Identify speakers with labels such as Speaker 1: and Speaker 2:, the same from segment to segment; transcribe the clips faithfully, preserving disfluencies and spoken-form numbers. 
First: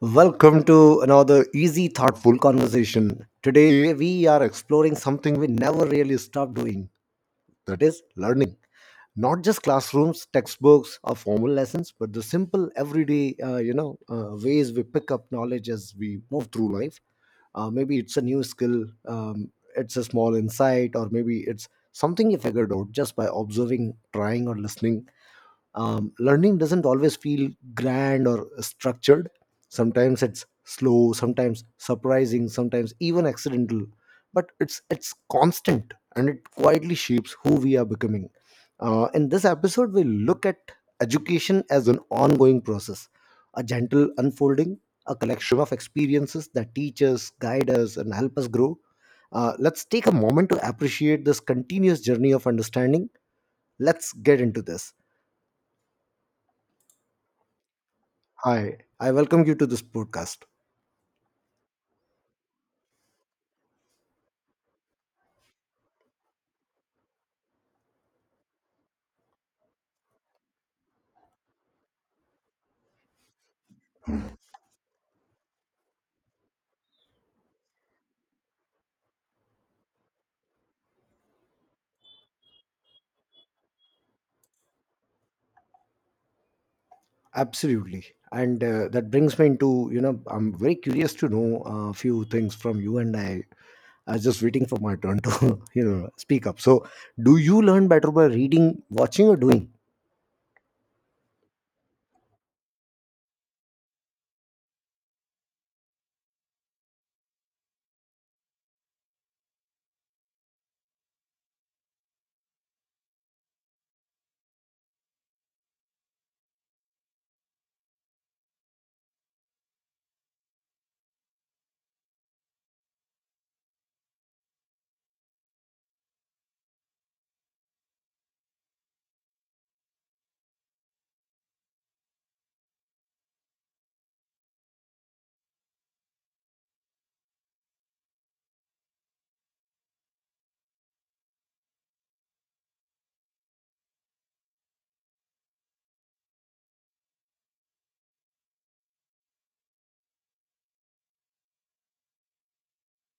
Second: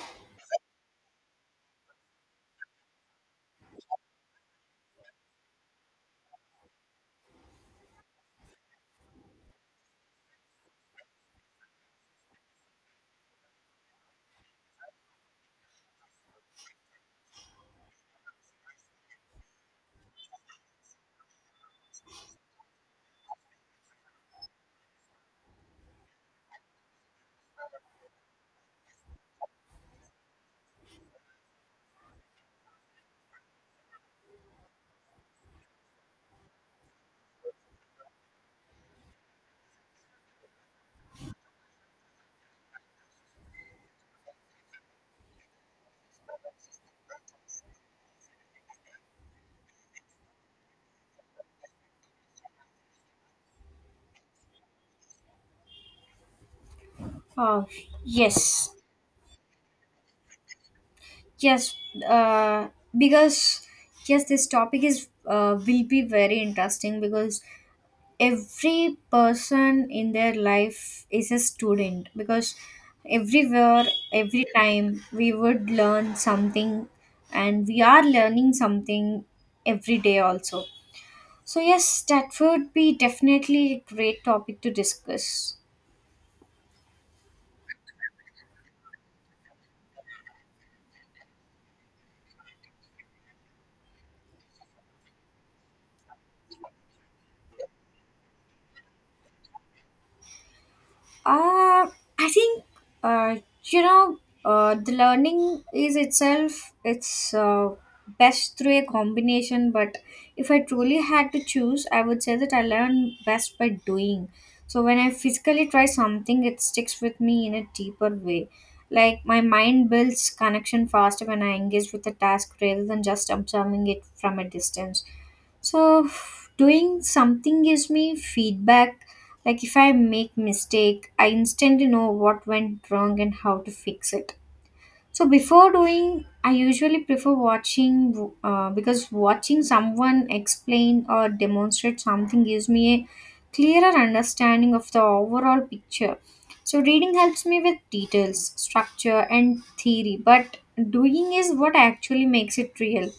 Speaker 1: Welcome to another easy, thoughtful conversation. Today, we are exploring something we never really stop doing, that is, learning. Not just classrooms, textbooks, or formal lessons, but the simple, everyday, uh, you know, uh, ways we pick up knowledge as we move through life. Uh, maybe it's a new skill, um, it's a small insight, or maybe it's something you figured out just by observing, trying, or listening um, Learning doesn't always feel grand or structured. Sometimes it's slow, sometimes surprising, sometimes even accidental, but it's it's constant, and it quietly shapes who we are becoming. Uh, in this episode, we look at education as an ongoing process, a gentle unfolding, a collection of experiences that teach us, guide us, and help us grow. Uh, let's take a moment to appreciate this continuous journey of understanding. Let's get into this.
Speaker 2: Oh, yes,
Speaker 1: Hi, I welcome you to this podcast.
Speaker 2: yes, uh, because yes, this topic is uh, will be very interesting because every person in their life is a student because everywhere, every time we would learn something, and we are learning something every day also. So yes, that would be definitely a great topic to discuss.
Speaker 1: Absolutely, and uh, that brings me into, you know, I'm very curious to know a few things from you, and I I was just waiting for my turn to you know, speak up. So, do you learn better by reading, watching, or doing?
Speaker 2: Uh, I think uh, you know uh, the learning is itself it's uh, best through a combination. But if I truly had to choose, I would say that I learn best by doing. So when I physically try something, it sticks with me in a deeper way. Like my mind builds connection faster when I engage with a task rather than just observing it from a distance. So doing something gives me feedback. Like if I make mistake, I instantly know what went wrong and how to fix it. So before doing, I usually prefer watching uh, because watching someone explain or demonstrate something gives me a clearer understanding of the overall picture. So reading helps me with details, structure, and theory, but doing is what actually makes it real.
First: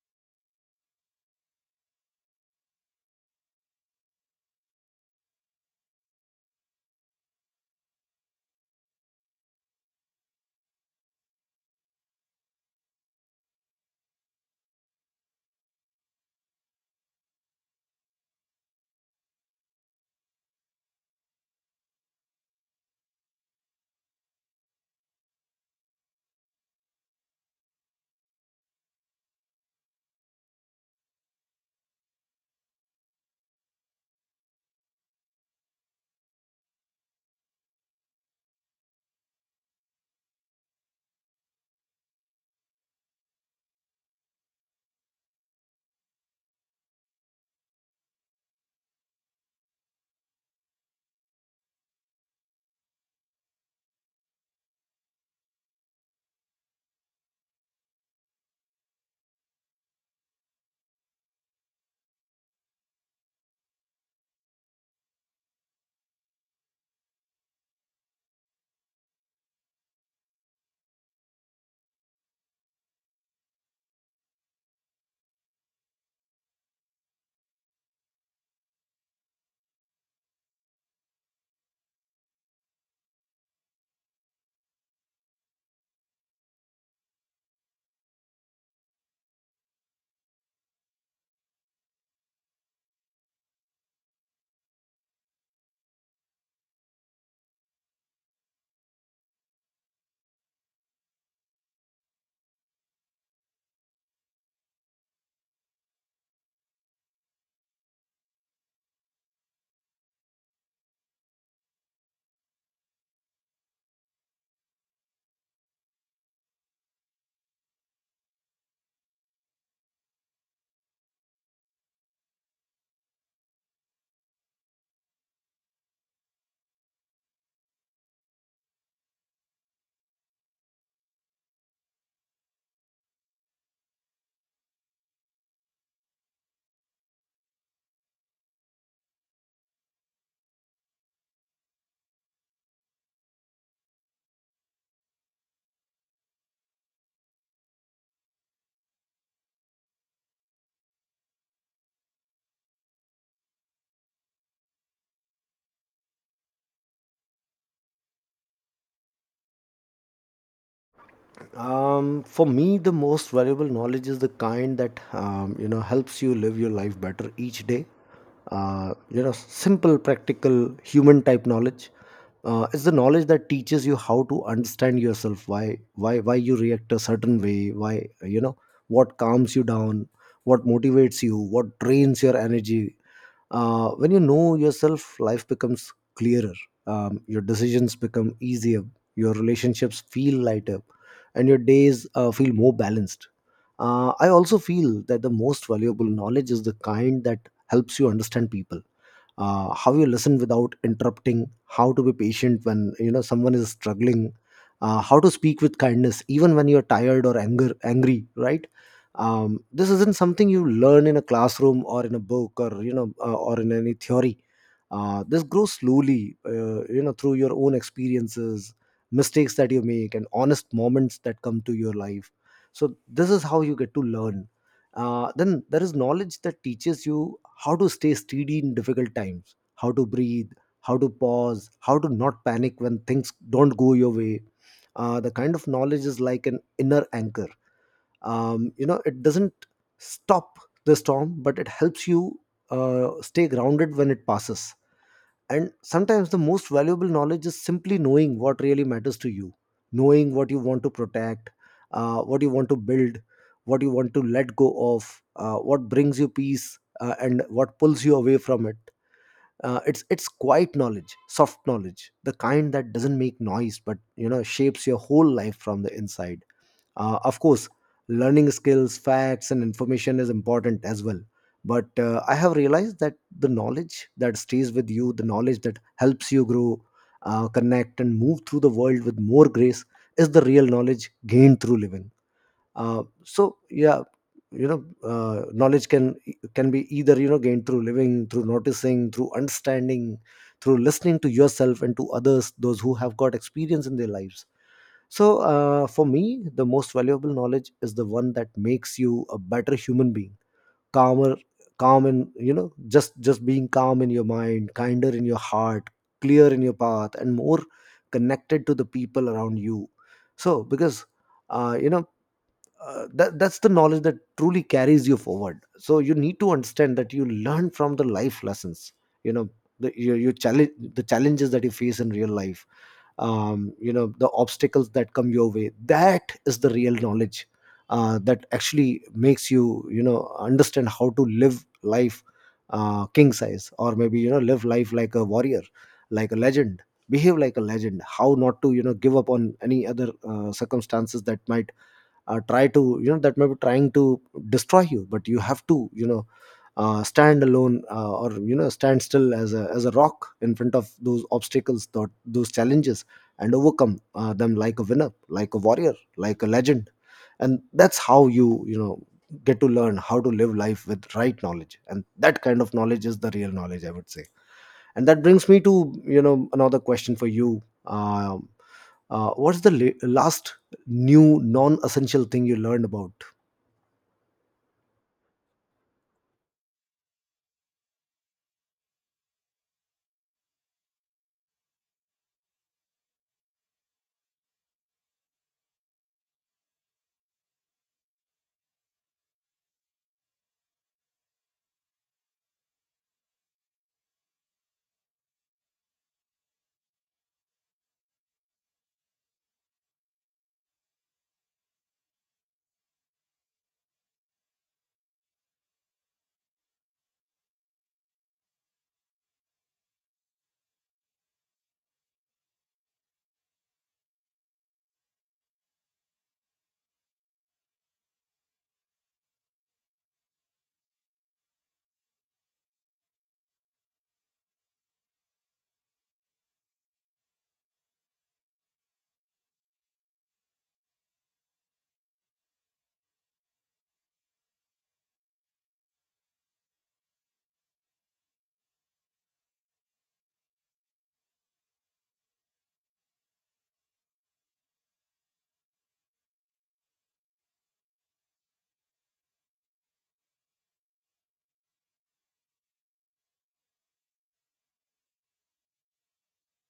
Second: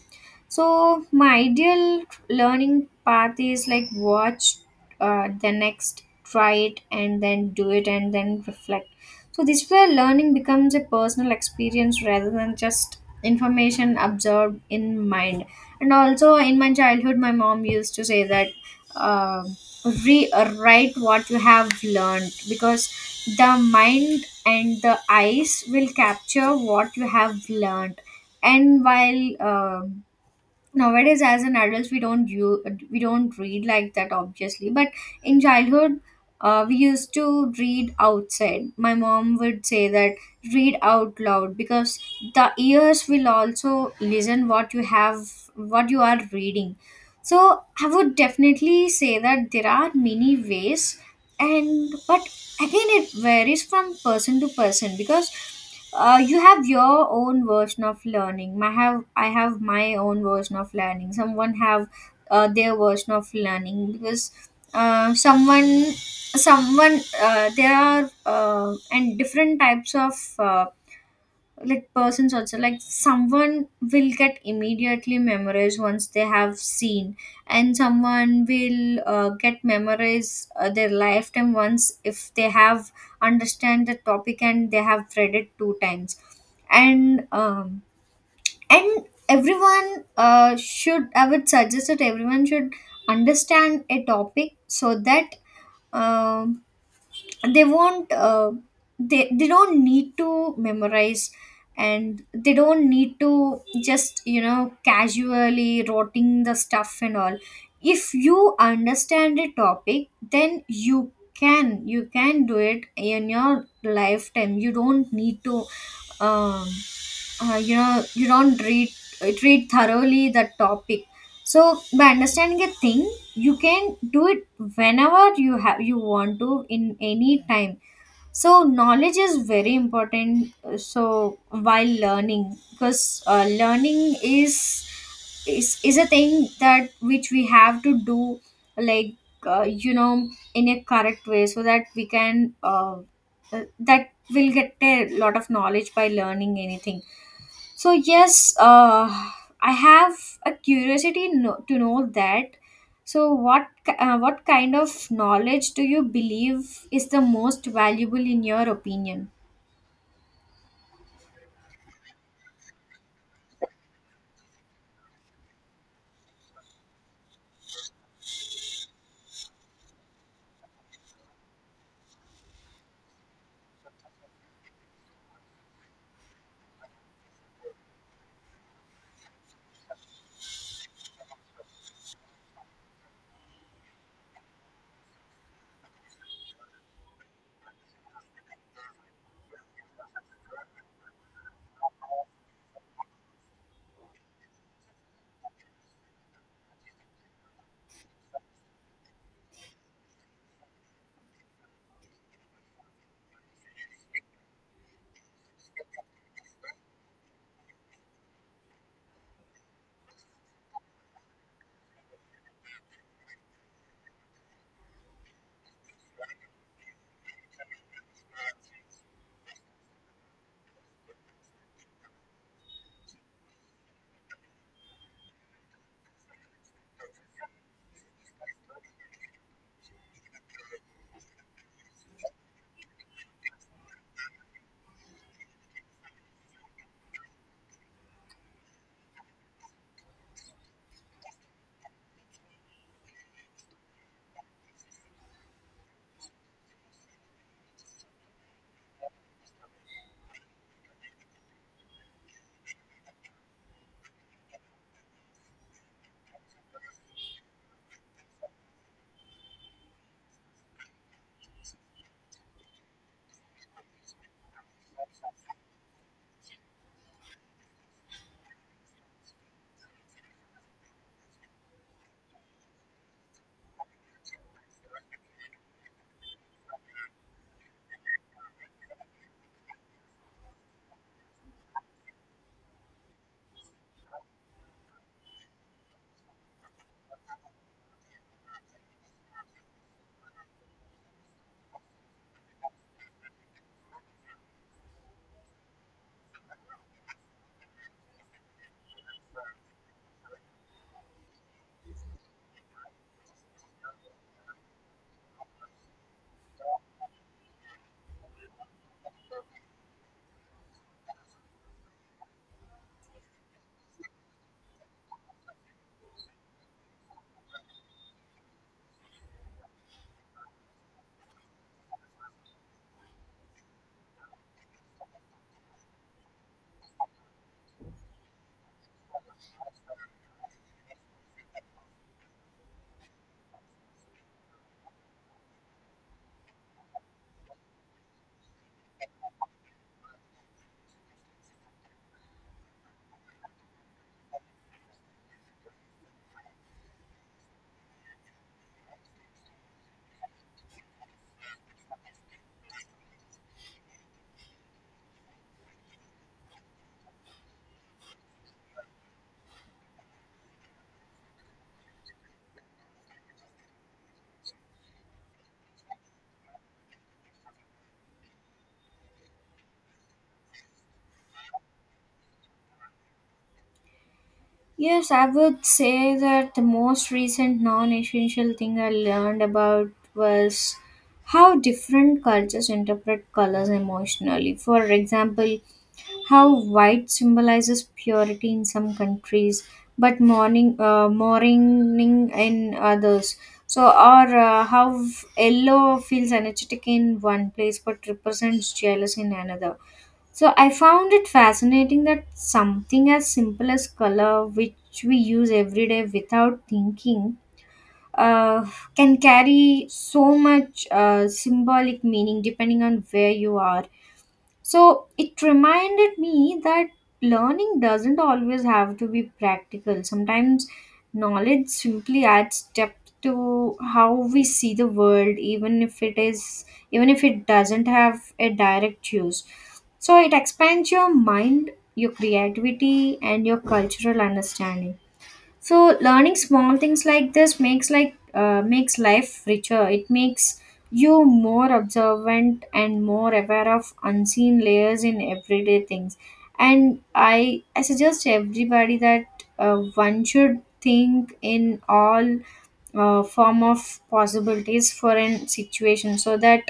Speaker 2: So my ideal learning path is like watch uh, the next, try it, and then do it, and then reflect. So this way, learning becomes a personal experience rather than just information absorbed in mind. And also, in my childhood, my mom used to say that uh, rewrite what you have learned because the mind and the eyes will capture what you have learned, and while um nowadays as an adults, we don't you we don't read like that obviously, but in childhood uh, we used to read outside. My mom would say that read out loud, because the ears will also listen what you have, what you are reading. So I would definitely say that there are many ways. And but again, it varies from person to person, because uh, you have your own version of learning, my have I have my own version of learning, someone have uh, their version of learning. Because uh, someone someone uh, there are uh, and different types of uh, like persons also. Like someone will get immediately memorized once they have seen, and someone will uh, get memorized uh, their lifetime once if they have understand the topic and they have read it two times. And um, and everyone uh, should, I would suggest that everyone should understand a topic so that um, they won't uh, they they don't need to memorize, and they don't need to just, you know, casually rotting the stuff and all. If you understand a topic, then you can you can do it in your lifetime. You don't need to um, uh, you know, you don't read read thoroughly that topic. So by understanding a thing, you can do it whenever you have you want to in any time. So knowledge is very important. uh, So while learning, because uh, learning is is is a thing that which we have to do, like, uh, you know, in a correct way, so that we can uh, uh, that will get a lot of knowledge by learning anything. So yes, uh, I have a curiosity no- to know that. So what ki- uh, what kind of knowledge do you believe is the most valuable in your opinion?
Speaker 1: Um, for me, the most valuable knowledge is the kind that, um, you know, helps you live your life better each day. Uh, you know, simple, practical, human type knowledge. Uh, it's the knowledge that teaches you how to understand yourself, why why why you react a certain way, why, you know, what calms you down, what motivates you, what drains your energy. Uh, when you know yourself, life becomes clearer. Um, your decisions become easier, your relationships feel lighter, and your days uh, feel more balanced. Uh, i also feel that the most valuable knowledge is the kind that helps you understand people. Uh, how you listen without interrupting, how to be patient when, you know, someone is struggling, uh, how to speak with kindness even when you're tired or anger angry, right? Um, this isn't something you learn in a classroom or in a book, or, you know, uh, or in any theory. Uh, this grows slowly, uh, you know, through your own experiences, mistakes that you make, and honest moments that come to your life. So this is how you get to learn. Uh, then there is knowledge that teaches you how to stay steady in difficult times, how to breathe, how to pause, how to not panic when things don't go your way. Uh, the kind of knowledge is like an inner anchor. Um, you know, it doesn't stop the storm, but it helps you uh, stay grounded when it passes. And sometimes the most valuable knowledge is simply knowing what really matters to you, knowing what you want to protect, uh, what you want to build, what you want to let go of, uh, what brings you peace, uh, and what pulls you away from it. Uh, it's it's quiet knowledge, soft knowledge, the kind that doesn't make noise but, you know, shapes your whole life from the inside. Uh, of course, learning skills, facts, and information is important as well, but uh, i have realized that the knowledge that stays with you, the knowledge that helps you grow, uh, connect, and move through the world with more grace, is the real knowledge gained through living. Uh, so yeah, you know, uh, knowledge can can be either, you know, gained through living, through noticing, through understanding, through listening to yourself and to others, those who have got experience in their lives. So uh, for me, the most valuable knowledge is the one that makes you a better human being, calmer, calm in, you know, just just being calm in your mind, kinder in your heart, clear in your path, and more connected to the people around you. So because uh, you know, uh, that, that's the knowledge that truly carries you forward. So you need to understand that you learn from the life lessons, you know, the your, your challenge the challenges that you face in real life. Um, you know, the obstacles that come your way, that is the real knowledge uh, that actually makes you, you know, understand how to live life, uh, king size, or maybe, you know, live life like a warrior, like a legend. Behave like a legend. How not to, you know, give up on any other uh, circumstances that might uh, try to, you know, that may be trying to destroy you. But you have to, you know, uh, stand alone, uh, or, you know, stand still as a as a rock in front of those obstacles, those, those challenges, and overcome uh, them like a winner, like a warrior, like a legend. And that's how you, you know, get to learn how to live life with right knowledge, and that kind of knowledge is the real knowledge, I would say. And that brings me to, you know, another question for you. Um, uh, what's the la- last new non-essential thing you learned about?
Speaker 2: Yes, I would say that the most recent non essential thing I learned about was how different cultures interpret colors emotionally. For example, how white symbolizes purity in some countries, but mourning, uh, mourning in others. So, or uh, how yellow feels energetic in one place but represents jealousy in another. So I found it fascinating that something as simple as color, which we use every day without thinking, uh, can carry so much uh, symbolic meaning depending on where you are. So it reminded me that learning doesn't always have to be practical. Sometimes knowledge simply adds depth to how we see the world, even if it is even if it doesn't have a direct use. So it expands your mind, your creativity, and your cultural understanding. So learning small things like this makes like uh, makes life richer. It makes you more observant and more aware of unseen layers in everyday things. And i i suggest everybody that uh, one should think in all uh, form of possibilities for an situation, so that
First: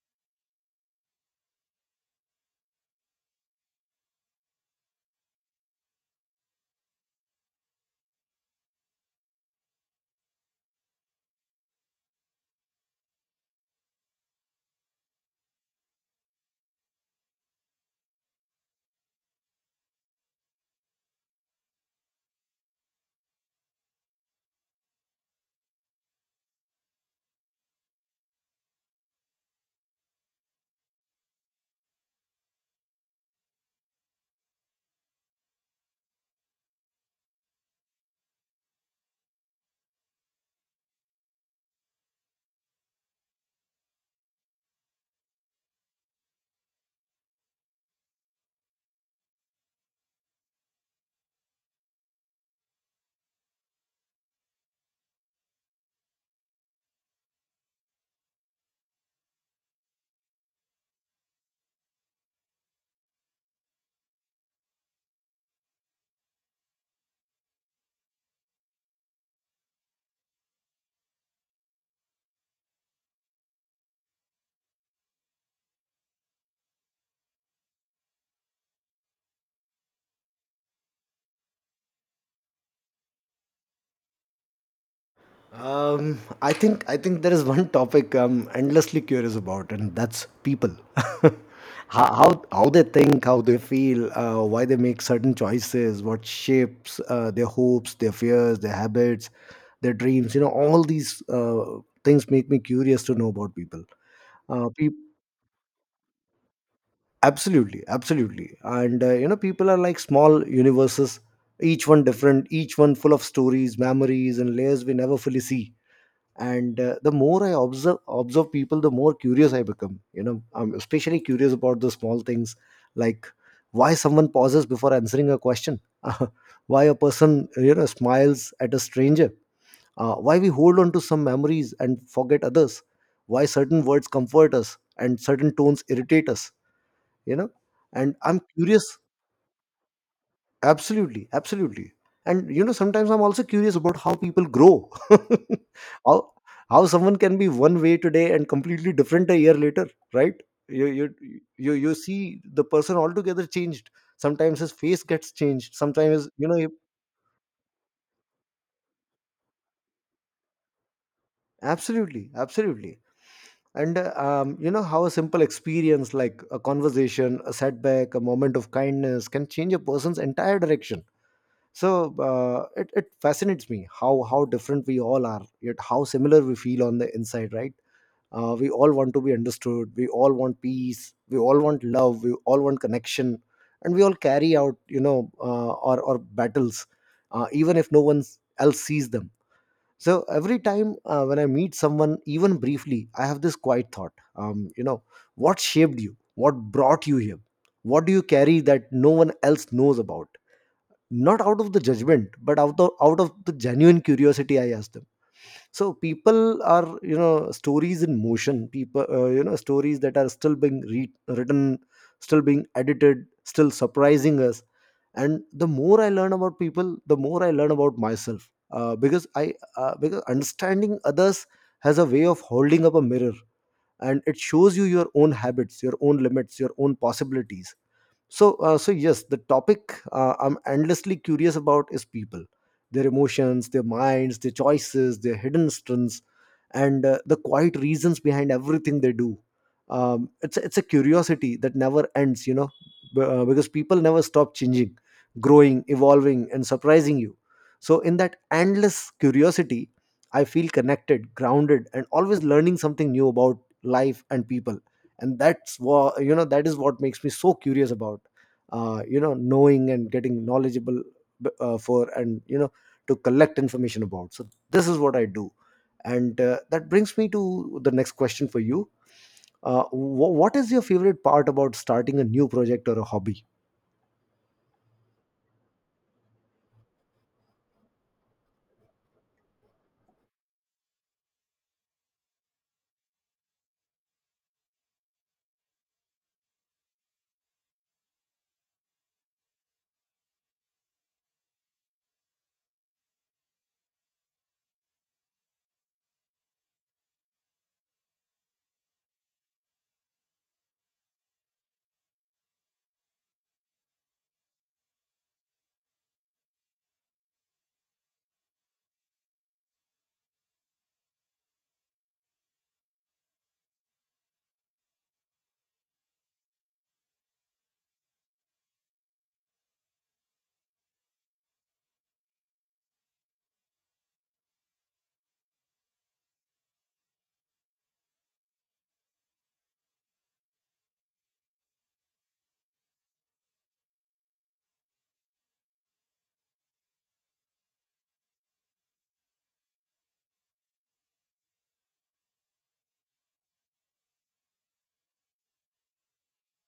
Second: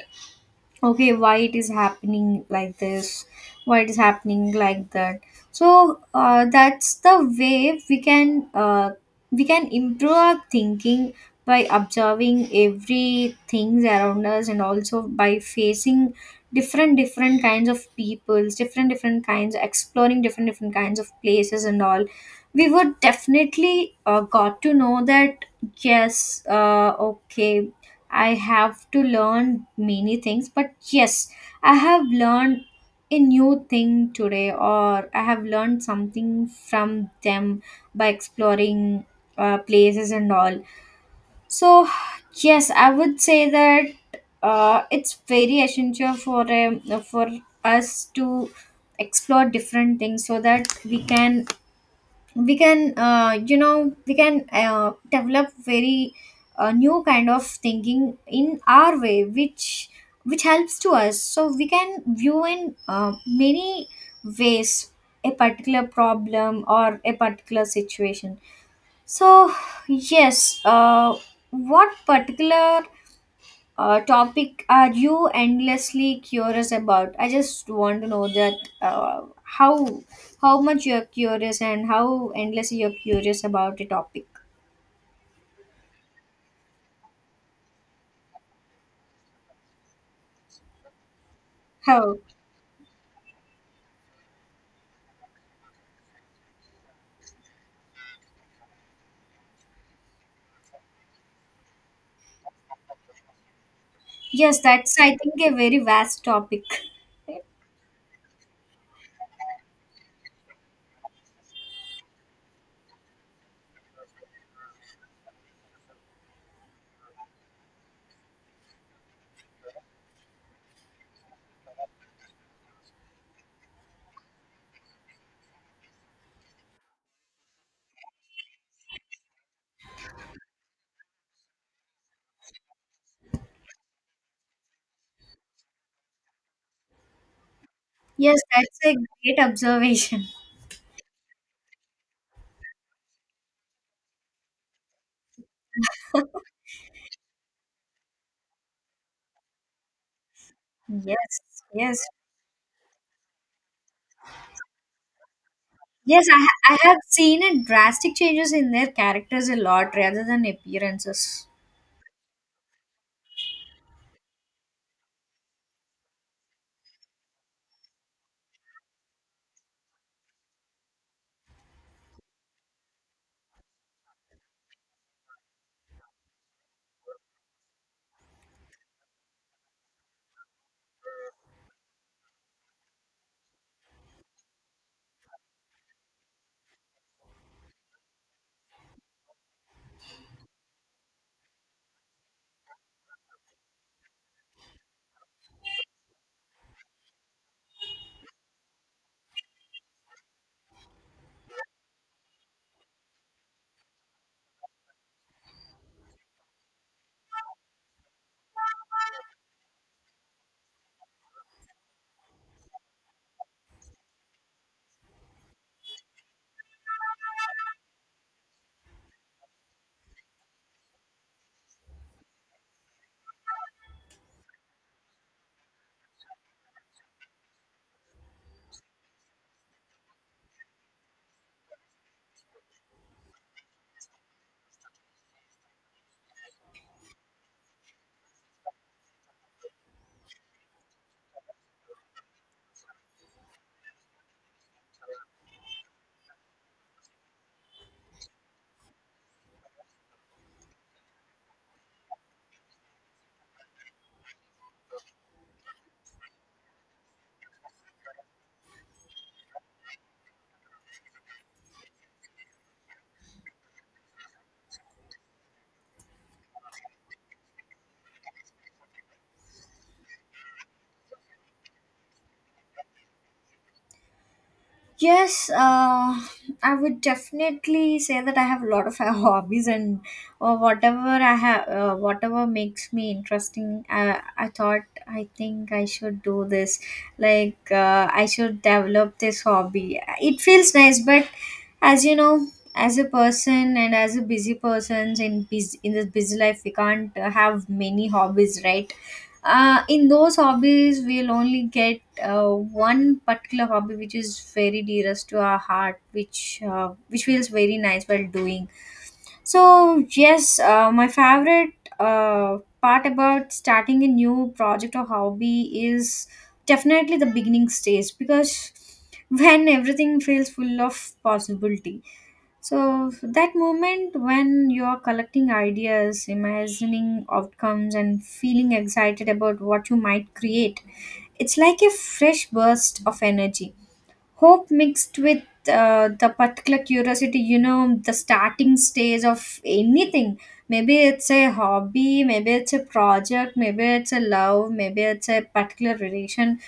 Speaker 2: okay, why it is happening like this, why it is happening like that. So uh, that's the way we can uh, we can improve our thinking by observing every things around us, and also by facing different different kinds of peoples, different different kinds, exploring different different kinds of places and all. We would definitely uh, got to know that yes, uh, okay, I have to learn many things, but yes, I have learned a new thing today, or I have learned something from them by exploring uh, places and all. So, yes, I would say that uh, it's very essential for um, for us to explore different things so that we can we can uh, you know, we can uh, develop very uh, new kind of thinking in our way, which which helps to us, so we can view in uh, many ways a particular problem or a particular situation. So yes, uh, what particular uh, topic are you endlessly curious about? I just want to know that uh, how how much you're curious and how endlessly you're curious about a topic.
Speaker 1: Um, i think i think there is one topic I'm endlessly curious about, and that's people. how,
Speaker 2: How?
Speaker 1: how how they think, how they feel, uh, why they make certain choices, what shapes uh, their hopes, their fears, their habits, their dreams, you know, all these uh, things make me curious to know about people.
Speaker 2: Yes,
Speaker 1: uh, pe-
Speaker 2: that's I think a very vast topic.
Speaker 1: Absolutely, absolutely. And uh, you know, people are like small universes, each one different, each one full of stories, memories, and layers we never fully see. And uh, the more i observe observe people, the more curious I become. You know, I'm especially curious about the small things, like why someone pauses before answering a question, why a person, you know, smiles at a stranger, uh, why we hold on to some memories and forget others, why certain words comfort us and certain tones irritate us, you know. And
Speaker 2: Yes,
Speaker 1: I'm
Speaker 2: that's a
Speaker 1: curious.
Speaker 2: great observation.
Speaker 1: Absolutely, absolutely. And you know, sometimes I'm also curious about how people grow. how how someone can be one way today and completely different a year later, right? you you
Speaker 2: Yes,
Speaker 1: you you
Speaker 2: yes,
Speaker 1: see the person altogether changed. Sometimes his face gets changed, sometimes
Speaker 2: yes.
Speaker 1: his-
Speaker 2: I
Speaker 1: you know, he-
Speaker 2: ha- I have seen a drastic changes in their characters a lot rather than appearances.
Speaker 1: absolutely, absolutely. And uh, um, you know, how a simple experience like a conversation, a setback, a moment of kindness can change a person's entire direction. So uh, it, it fascinates me how how different we all are, yet how similar we feel on the inside, right? Uh, we all want to be understood, we all want peace, we all want love, we all want connection. And we all carry out, you know, uh, our, our battles, uh, even if no one else sees them. So every time uh, when I meet someone, even briefly, I have this quiet thought, um, you know, what shaped you, what brought you here, what do you carry that no one else knows about? Not out of the judgment, but out of out of the genuine curiosity, I asked them. So people are, you know, stories in motion. People, uh, you know, stories that are still being re- written, still being edited, still surprising us. And the more I learn about people, the more I learn about myself, uh, because i uh, because understanding others has a way of holding up a mirror, and it shows you your own habits, your own limits, your own possibilities. So uh, so yes, the topic uh, I'm endlessly curious about is people, their emotions, their minds, their choices, their hidden strengths, and uh, the quiet reasons behind everything they do. Um, it's it's a curiosity that never ends, you know, b- uh, because people never stop changing, growing, evolving, and surprising you. So in that endless curiosity, I feel connected, grounded, and always learning something new about life and people. And that's what, you know, that is what makes me so curious about, uh, you know, knowing and getting knowledgeable, b- uh, for and, you know, to collect information about. So this is what I do. And uh, that brings me to the next question for you. Uh, wh- what is your favorite part about starting a new project or a hobby?
Speaker 2: Yes, uh, I would definitely say that I have a lot of hobbies and uh, whatever I have, uh, whatever makes me interesting. I, I thought I think I should do this. Like uh, I should develop this hobby. It feels nice, but as you know, as a person and as a busy person in busy, in this busy life, we can't uh, have many hobbies, right? Uh, in those hobbies, we'll only get uh, one particular hobby which is very dearest to our heart, which uh, which feels very nice while doing. So yes, uh, my favorite uh, part about starting a new project or hobby is definitely the beginning stage, because when everything feels full of possibility. So that moment when you are collecting ideas, imagining outcomes, and feeling excited about what you might create, it's like a fresh burst of energy. Hope mixed with uh, the particular curiosity, you know, the starting stage of anything. Maybe it's a hobby, maybe it's a project, maybe it's a love, maybe it's a particular relation.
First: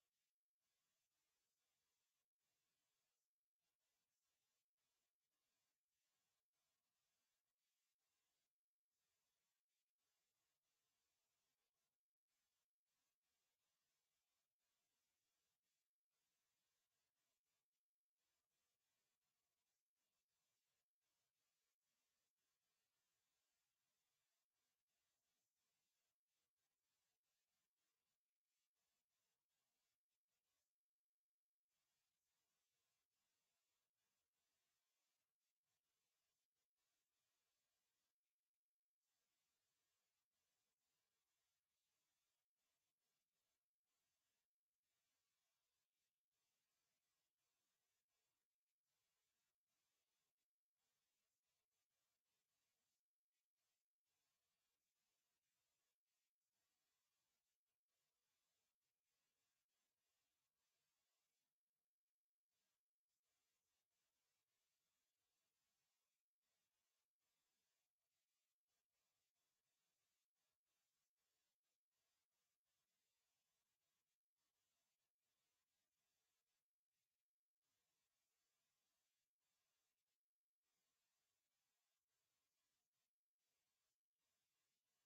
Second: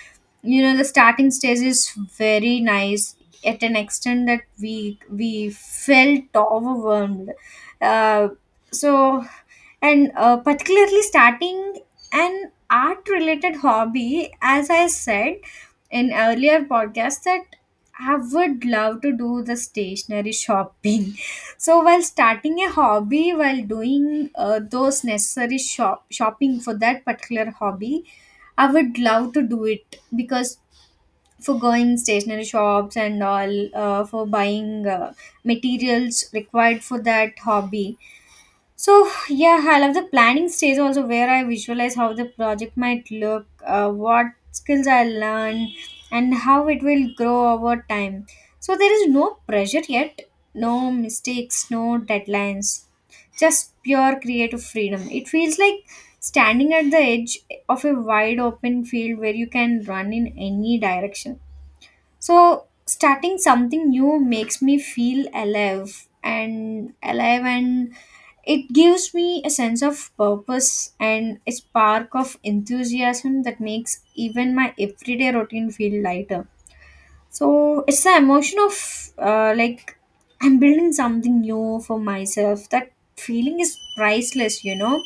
Speaker 2: You know, the starting stage is very nice at an extent that we we felt overwhelmed. Uh, so and uh, Particularly starting an art related hobby, as I said in earlier podcast, that I would love to do the stationery shopping. So while starting a hobby, while doing uh, those necessary shop shopping for that particular hobby, I would love to do it, because for going stationery shops and all, uh, for buying uh, materials required for that hobby. So yeah, I love the planning stage also, where I visualize how the project might look, uh, what skills I learn, and how it will grow over time. So there is no pressure yet, no mistakes, no deadlines, just pure creative freedom. It feels like standing at the edge of a wide open field where you can run in any direction. So starting something new makes me feel alive and alive, and it gives me a sense of purpose and a spark of enthusiasm that makes even my everyday routine feel lighter. So it's the emotion of uh, like, I'm building something new for myself. That feeling is priceless, you know.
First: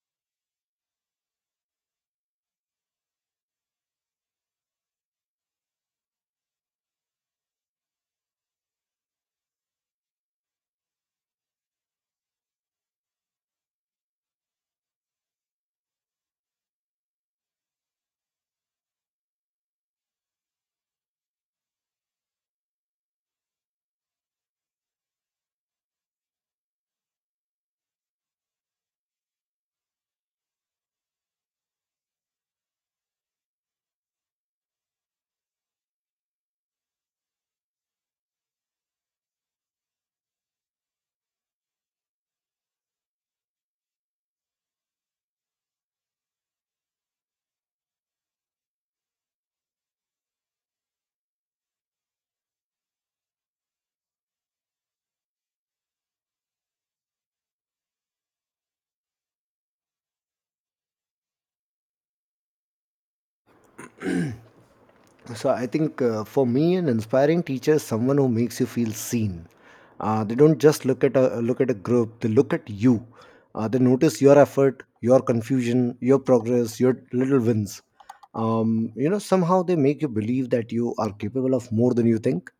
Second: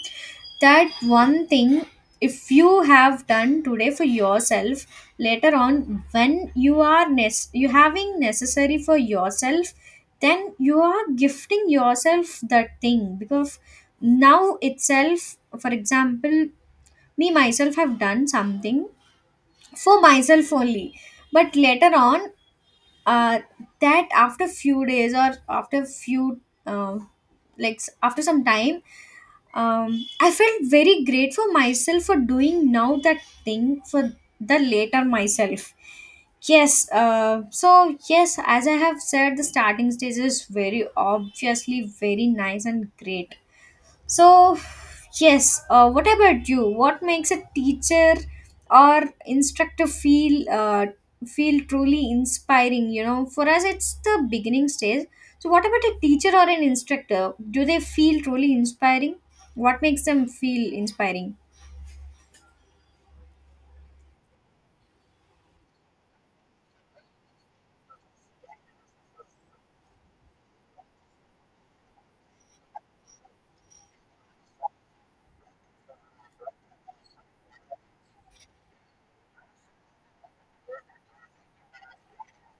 Speaker 2: That one thing, if you have done today for yourself, later on, when you are nes- you having necessary for yourself, then you are gifting yourself that thing. Because now itself, for example, me myself have done something for myself only, but later on, uh, that after few days or after few um, like s- after some time, um, I felt very grateful myself for doing now that thing for the later myself. Yes, uh, so yes, as I have said, the starting stage is very obviously very nice and great. So, yes, uh, what about you? What makes a teacher or instructor feel uh, feel truly inspiring? You know, for us, it's the beginning stage. So, what about a teacher or an instructor? Do they feel truly inspiring? What makes them feel inspiring?
Speaker 1: So I think, uh, for me, an inspiring teacher is someone who makes you feel seen. Uh, they don't just look at a look at a group; they look at you. Uh, they notice your effort, your confusion, your progress, your little wins. Um, you know, somehow they make you believe that you are capable of more than you think.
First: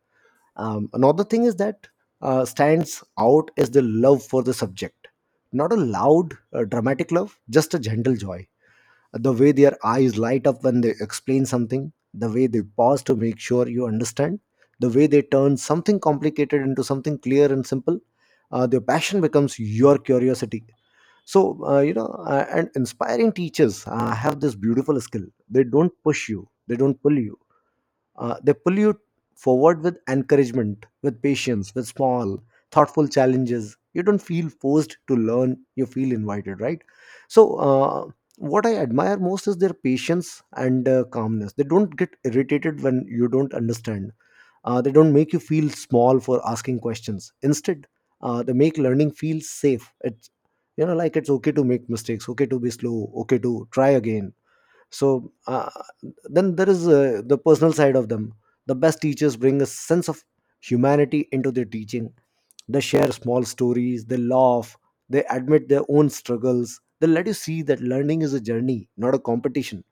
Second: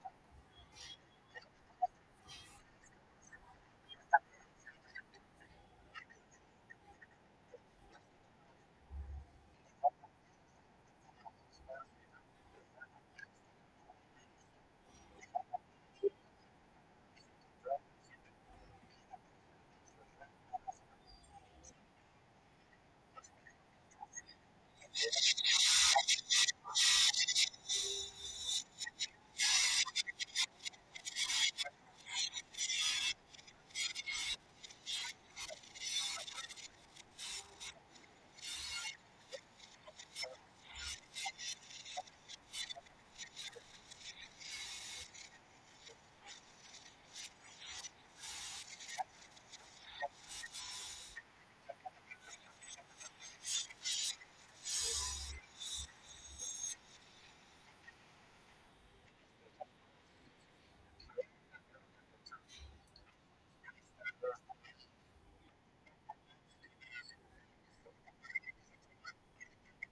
Speaker 1: Um, another thing is that uh, stands out is the love for the subject, not a loud, uh, dramatic love, just a gentle joy. The way their eyes light up when they explain something, the way they pause to make sure you understand, the way they turn something complicated into something clear and simple. Uh, their passion becomes your curiosity. So, uh, you know, uh, and inspiring teachers uh, have this beautiful skill. They don't push you, they don't pull you uh, they pull you forward with encouragement, with patience, with small, thoughtful challenges. You don't feel forced to learn, you feel invited, right? So, uh, what I admire most is their patience and uh, calmness. They don't get irritated when you don't understand. Uh, they don't make you feel small for asking questions. Instead, uh, they make learning feel safe. It's you know like it's okay to make mistakes, okay to be slow, okay to try again. So uh, then there is uh, the personal side of them. The best teachers bring a sense of humanity into their teaching. They share small stories, they laugh, they admit their own struggles, they let you see that learning is a journey, not a competition.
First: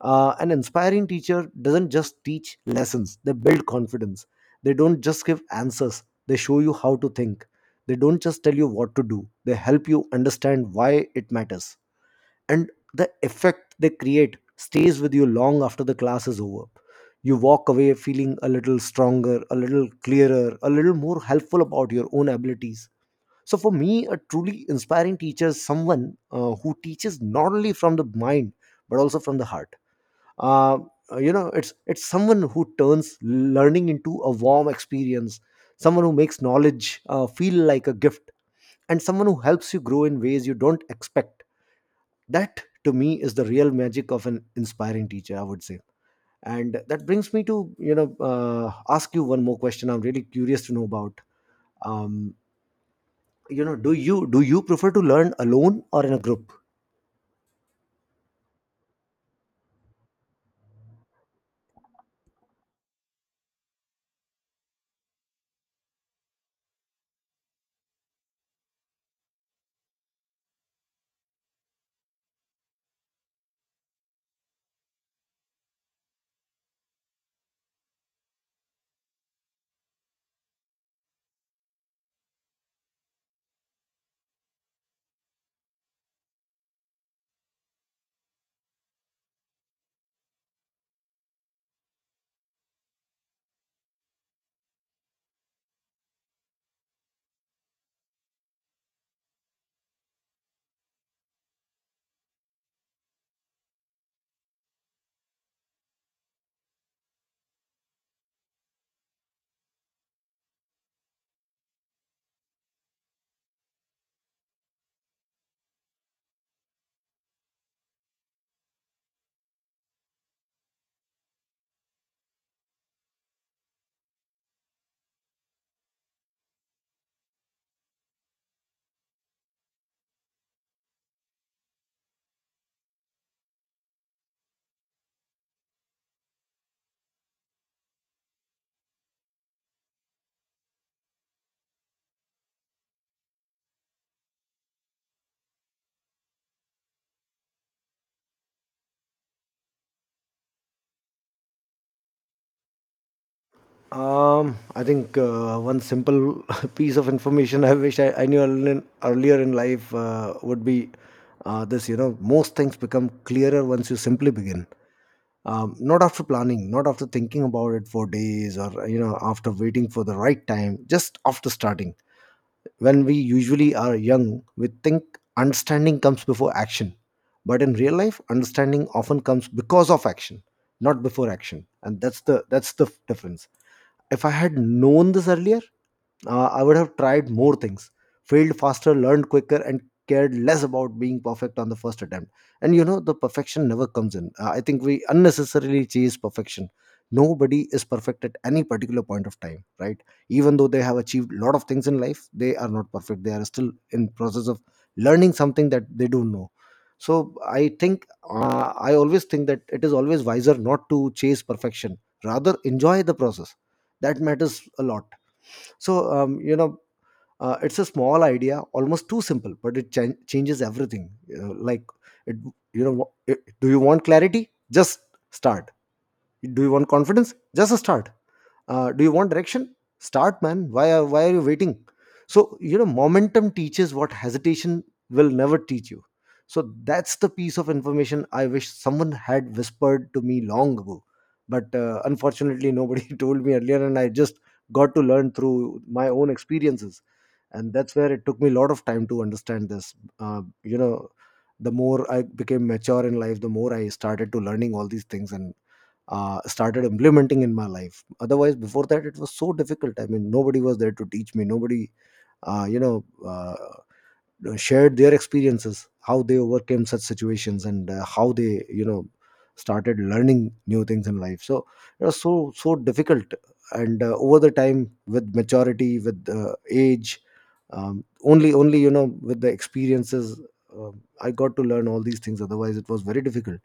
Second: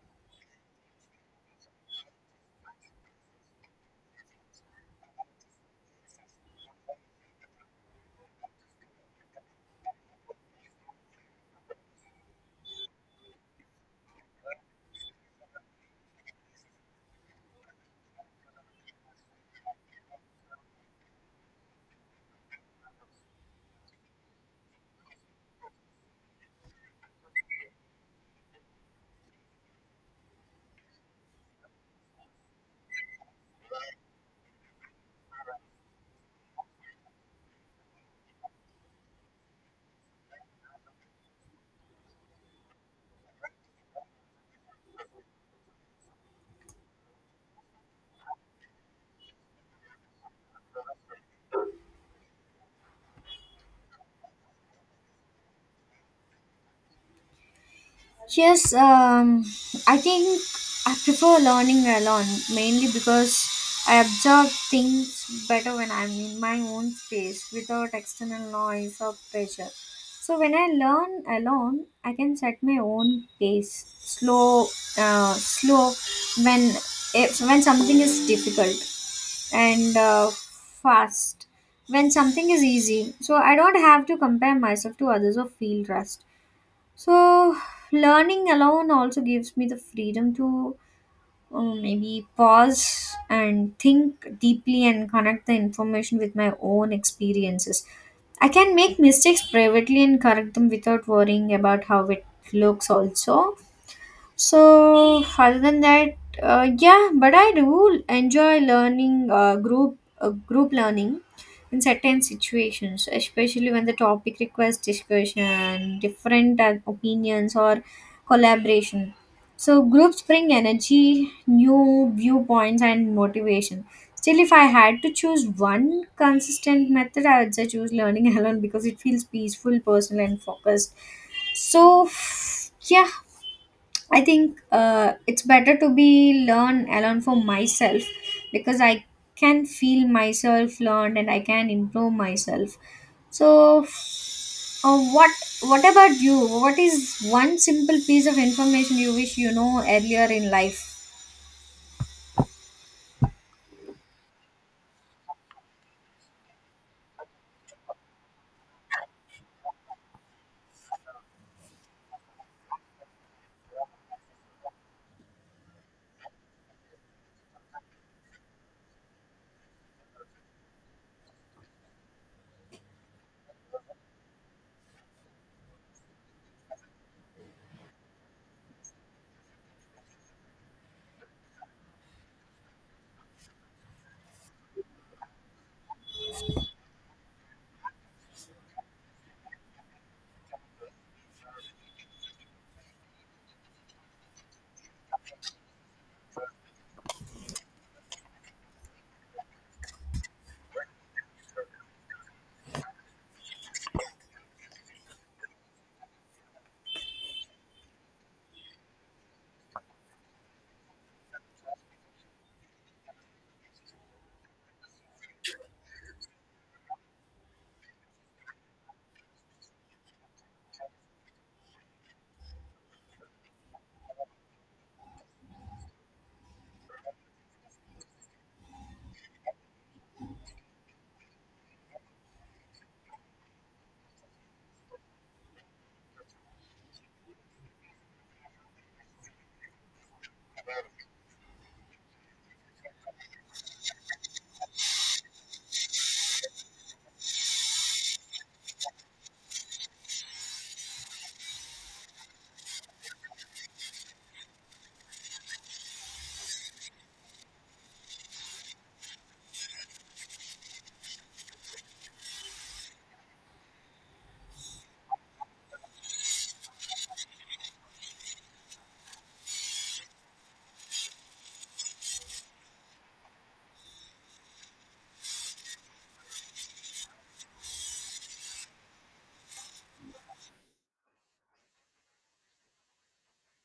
Speaker 1: uh, An inspiring teacher doesn't just teach lessons, they build confidence. They don't just give answers, they show you how to think. They don't just tell you what to do, they help you understand why it matters. And the effect they create stays with you long after the class is over. You walk away feeling a little stronger, a little clearer, a little more helpful about your own abilities. So for me, a truly inspiring teacher is someone uh, who teaches not only from the mind but also from the heart. Uh, uh, you know it's it's someone who turns learning into a warm experience, someone who makes knowledge uh, feel like a gift, and someone who helps you grow in ways you don't expect. That, to me, is the real magic of an inspiring teacher, I would say. And that brings me to, you know uh, ask you one more question. I'm really curious to know about, um, you know do you do you prefer to learn alone or in a group?
Speaker 2: Yes, um, I think I prefer learning alone, mainly because I observe things better when I'm in my own space without external noise or pressure. So when I learn alone, I can set my own pace, slow, uh, slow when, if, when something is difficult, and uh, fast when something is easy. So I don't have to compare myself to others or feel rushed. So, learning alone also gives me the freedom to um, maybe pause and think deeply and connect the information with my own experiences. I can make mistakes privately and correct them without worrying about how it looks, also. So, other than that, uh, yeah, but I do enjoy learning uh, group uh, group learning in certain situations, especially when the topic requires discussion, different uh, opinions, or collaboration. So, groups bring energy, new viewpoints, and motivation. Still, if I had to choose one consistent method, I would say choose learning alone, because it feels peaceful, personal, and focused. So yeah, I think uh, it's better to be learn alone for myself, because I can feel myself learned and I can improve myself. So, uh, what what about you? What is one simple piece of information you wish you know earlier in life?
Speaker 1: um, I think uh, one simple piece of information I wish I, I knew earl- earlier in life uh, would be uh, this. You know, most things become clearer once you simply begin. Um, not after planning, not after thinking about it for days, or you know, after waiting for the right time, just after starting. When we usually are young, we think understanding comes before action, but in real life, understanding often comes because of action, not before action. And that's the that's the difference. If I had known this earlier, uh, I would have tried more things, failed faster, learned quicker, and cared less about being perfect on the first attempt. And you know, the perfection never comes in. Uh, I think we unnecessarily chase perfection. Nobody is perfect at any particular point of time, right? Even though they have achieved a lot of things in life, they are not perfect. They are still in process of learning something that they don't know. So I think uh, I always think that it is always wiser not to chase perfection. Rather, enjoy the process. That matters a lot. So um, you know uh, it's a small idea, almost too simple, but it chan changes everything. You know, like, it you know it, do you want clarity? Just start. Do you want confidence? Just start. Uh, do you want direction? Start, man. Why are, why are you waiting? So you know, momentum teaches what hesitation will never teach you. So that's the piece of information I wish someone had whispered to me long ago. But uh, unfortunately, nobody told me earlier, and I just got to learn through my own experiences. And that's where it took me a lot of time to understand this. uh, you know the more I became mature in life, the more I started to learning all these things, and uh, started implementing in my life. Otherwise, before that, it was so difficult. I mean, nobody was there to teach me. Nobody uh, you know uh, know, shared their experiences, how they overcame such situations, and uh, how they, you know, started learning new things in life. So it was so so difficult. And uh, over the time, with maturity, with uh, age, um, only only you know, with the experiences, um, I got to learn all these things. Otherwise, it was very difficult.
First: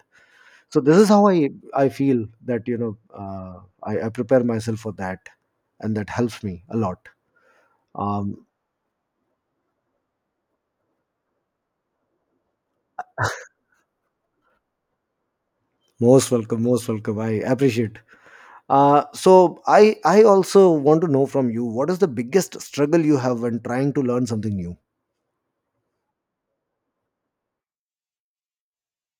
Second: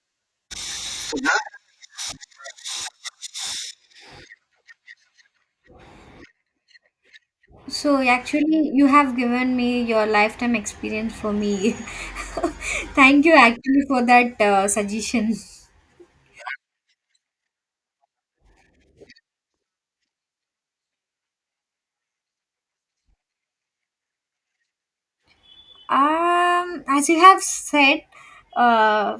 Speaker 1: So this is how i i feel that, you know, uh, I, I prepare myself for that, and that helps me a lot.
Speaker 2: So
Speaker 1: um,
Speaker 2: actually, you have given me your lifetime experience for me. Thank you actually for that uh, suggestion.
Speaker 1: Most welcome, most welcome, I appreciate. Uh, so I I also want to know from you, what is the biggest struggle you have when trying to learn something new?
Speaker 2: Um, as you have said, uh,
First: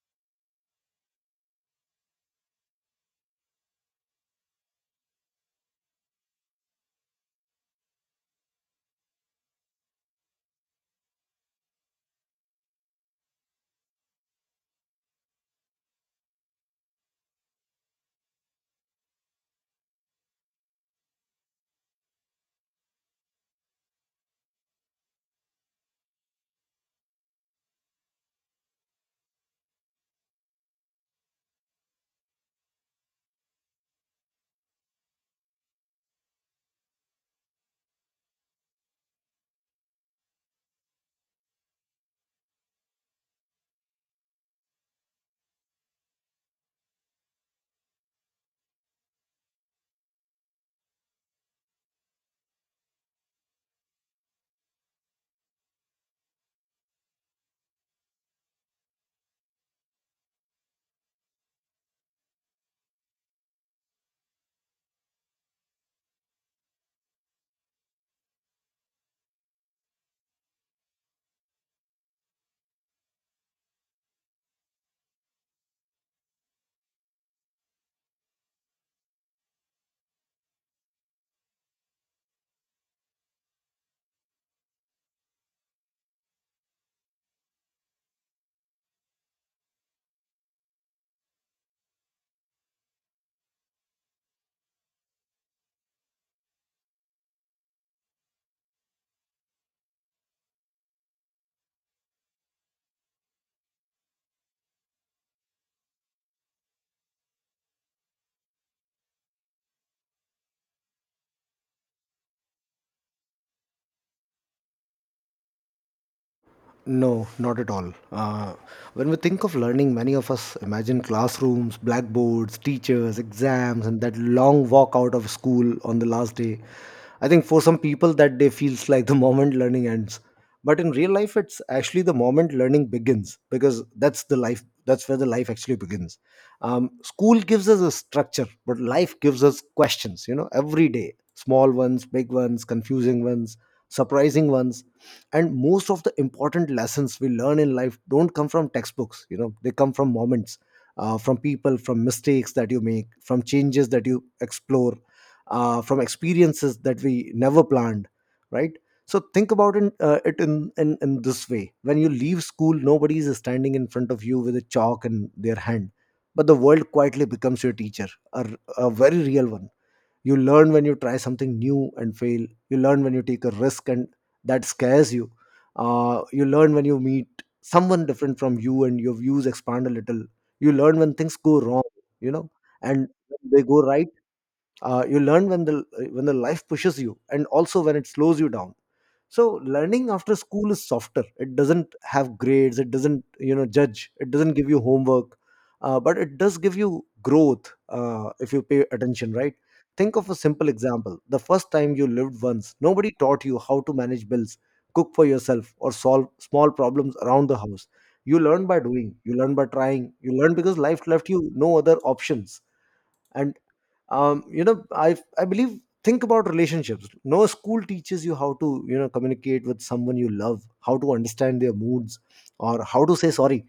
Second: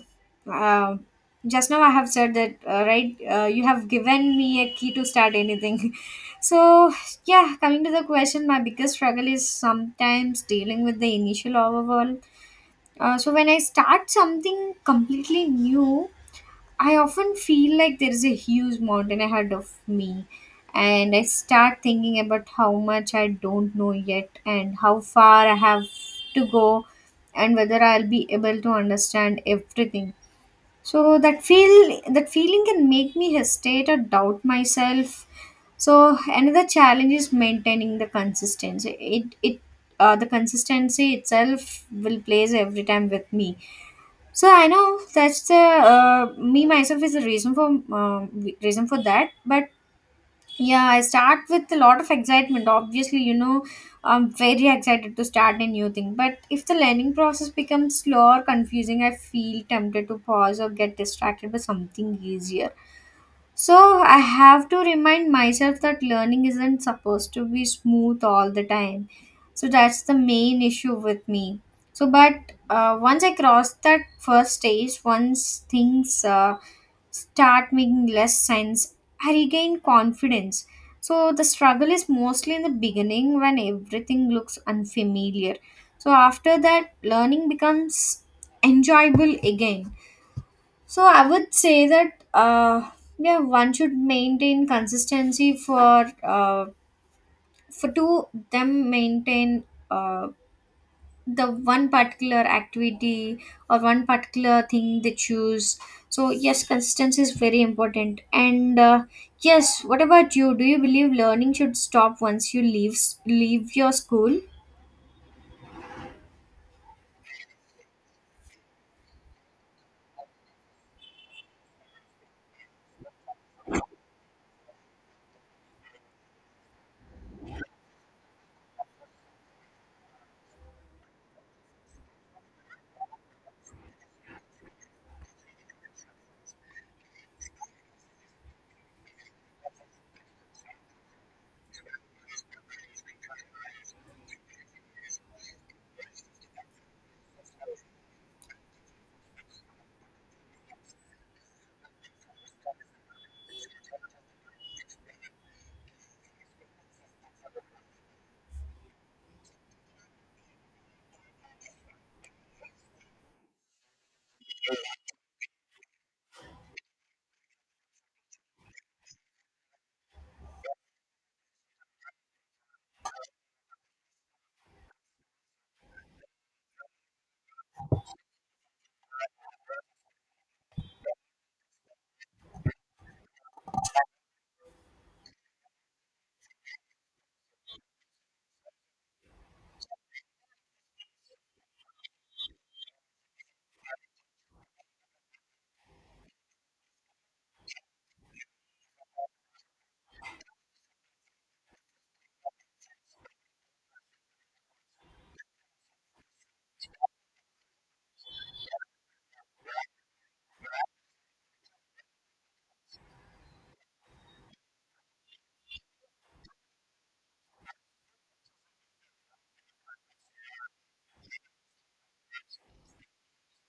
Speaker 2: uh, just now I have said that, uh, right? Uh, you have given me a key to start anything. So, yeah, coming to the question, my biggest struggle is sometimes dealing with the initial overwhelm. Uh, so, when I start something completely new, I often feel like there is a huge mountain ahead of me, and I start thinking about how much I don't know yet, and how far I have to go, and whether I'll be able to understand everything. So that feel that feeling can make me hesitate or doubt myself. So another challenge is maintaining the consistency. It it uh, The consistency itself will plays every time with me. So I know that's the uh, me myself is the reason for uh, reason for that. But yeah, I start with a lot of excitement. Obviously, you know, I'm very excited to start a new thing. But if the learning process becomes slow or confusing, I feel tempted to pause or get distracted by something easier. So I have to remind myself that learning isn't supposed to be smooth all the time. So that's the main issue with me. So, but uh, once I cross that first stage, once things uh, start making less sense, I regain confidence. So the struggle is mostly in the beginning when everything looks unfamiliar. So after that, learning becomes enjoyable again. So I would say that uh, yeah, one should maintain consistency for uh, for to them maintain uh, the one particular activity or one particular thing they choose. So yes, consistency is very important. And uh, yes, what about you? Do you believe learning should stop once you leave leave your school?
Speaker 1: No, not at all. Uh, when we think of learning, many of us imagine classrooms, blackboards, teachers, exams, and that long walk out of school on the last day. I think for some people, that day feels like the moment learning ends. But in real life, it's actually the moment learning begins, because that's the life. That's where the life actually begins. Um, school gives us a structure, but life gives us questions. You know, every day, small ones, big ones, confusing ones, surprising ones. And most of the important lessons we learn in life don't come from textbooks. You know, they come from moments, uh, from people, from mistakes that you make, from changes that you explore, uh, from experiences that we never planned, right? So think about it, uh, it in, in, in this way. When you leave school, nobody is standing in front of you with a chalk in their hand, but the world quietly becomes your teacher. A a very real one. You learn when you try something new and fail. You learn when you take a risk and that scares you. Uh, you learn when you meet someone different from you and your views expand a little. You learn when things go wrong, you know, and when they go right. Uh, you learn when the when the life pushes you, and also when it slows you down. So learning after school is softer. It doesn't have grades, it doesn't, you know, judge, it doesn't give you homework. Uh, but it does give you growth, uh, if you pay attention, right? Think of a simple example. The first time you lived once, nobody taught you how to manage bills, cook for yourself, or solve small problems around the house. You learn by doing, you learn by trying, you learn because life left you no other options. And um, you know i i believe, think about relationships. No school teaches you how to, you know, communicate with someone you love, how to understand their moods, or how to say sorry.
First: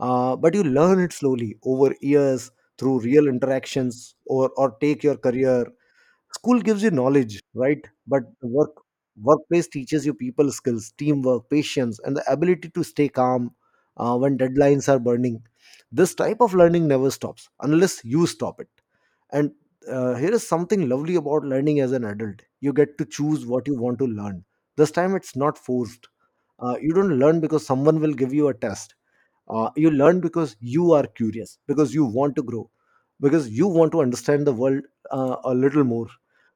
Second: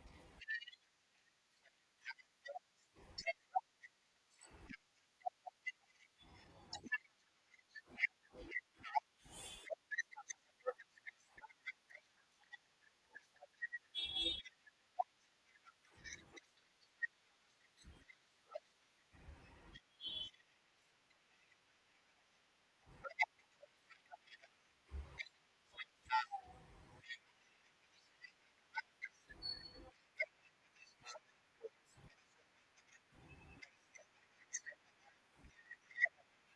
Speaker 1: uh, But you learn it slowly over years, through real interactions. Or or take your career. School gives you knowledge, right? But the work workplace teaches you people skills, teamwork, patience, and the ability to stay calm uh, when deadlines are burning. This type of learning never stops unless you stop it. And uh, here is something lovely about learning as an adult. You get to choose what you want to learn. This time it's not forced. Uh, you don't learn because someone will give you a test. Uh, you learn because you are curious, because you want to grow, because you want to understand the world uh, a little more.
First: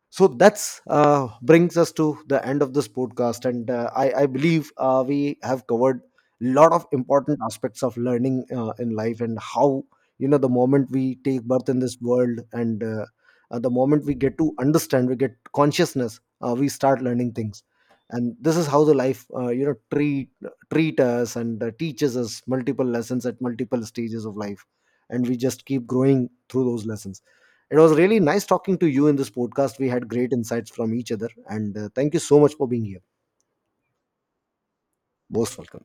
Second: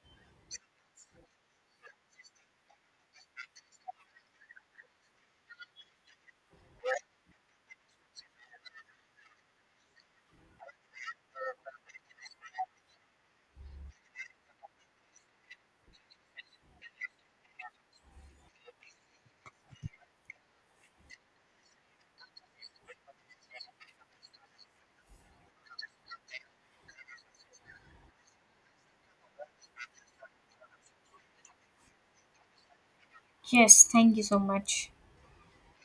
Speaker 1: So that's, uh, brings us to the end of this podcast, and uh, I, I believe uh, we have covered a lot of important aspects of learning uh, in life, and how, you know, the moment we take birth in this world, and uh, uh, the moment we get to understand, we get consciousness, uh, we start learning things. And this is how the life, uh, you know treat treat us, and uh, teaches us multiple lessons at multiple stages of life. And we just keep growing through those lessons. It was really nice talking to you in this podcast. We had great insights from each other, and uh, thank you so much for being here.
Speaker 2: Yes, thank you so much.
Speaker 1: Most welcome.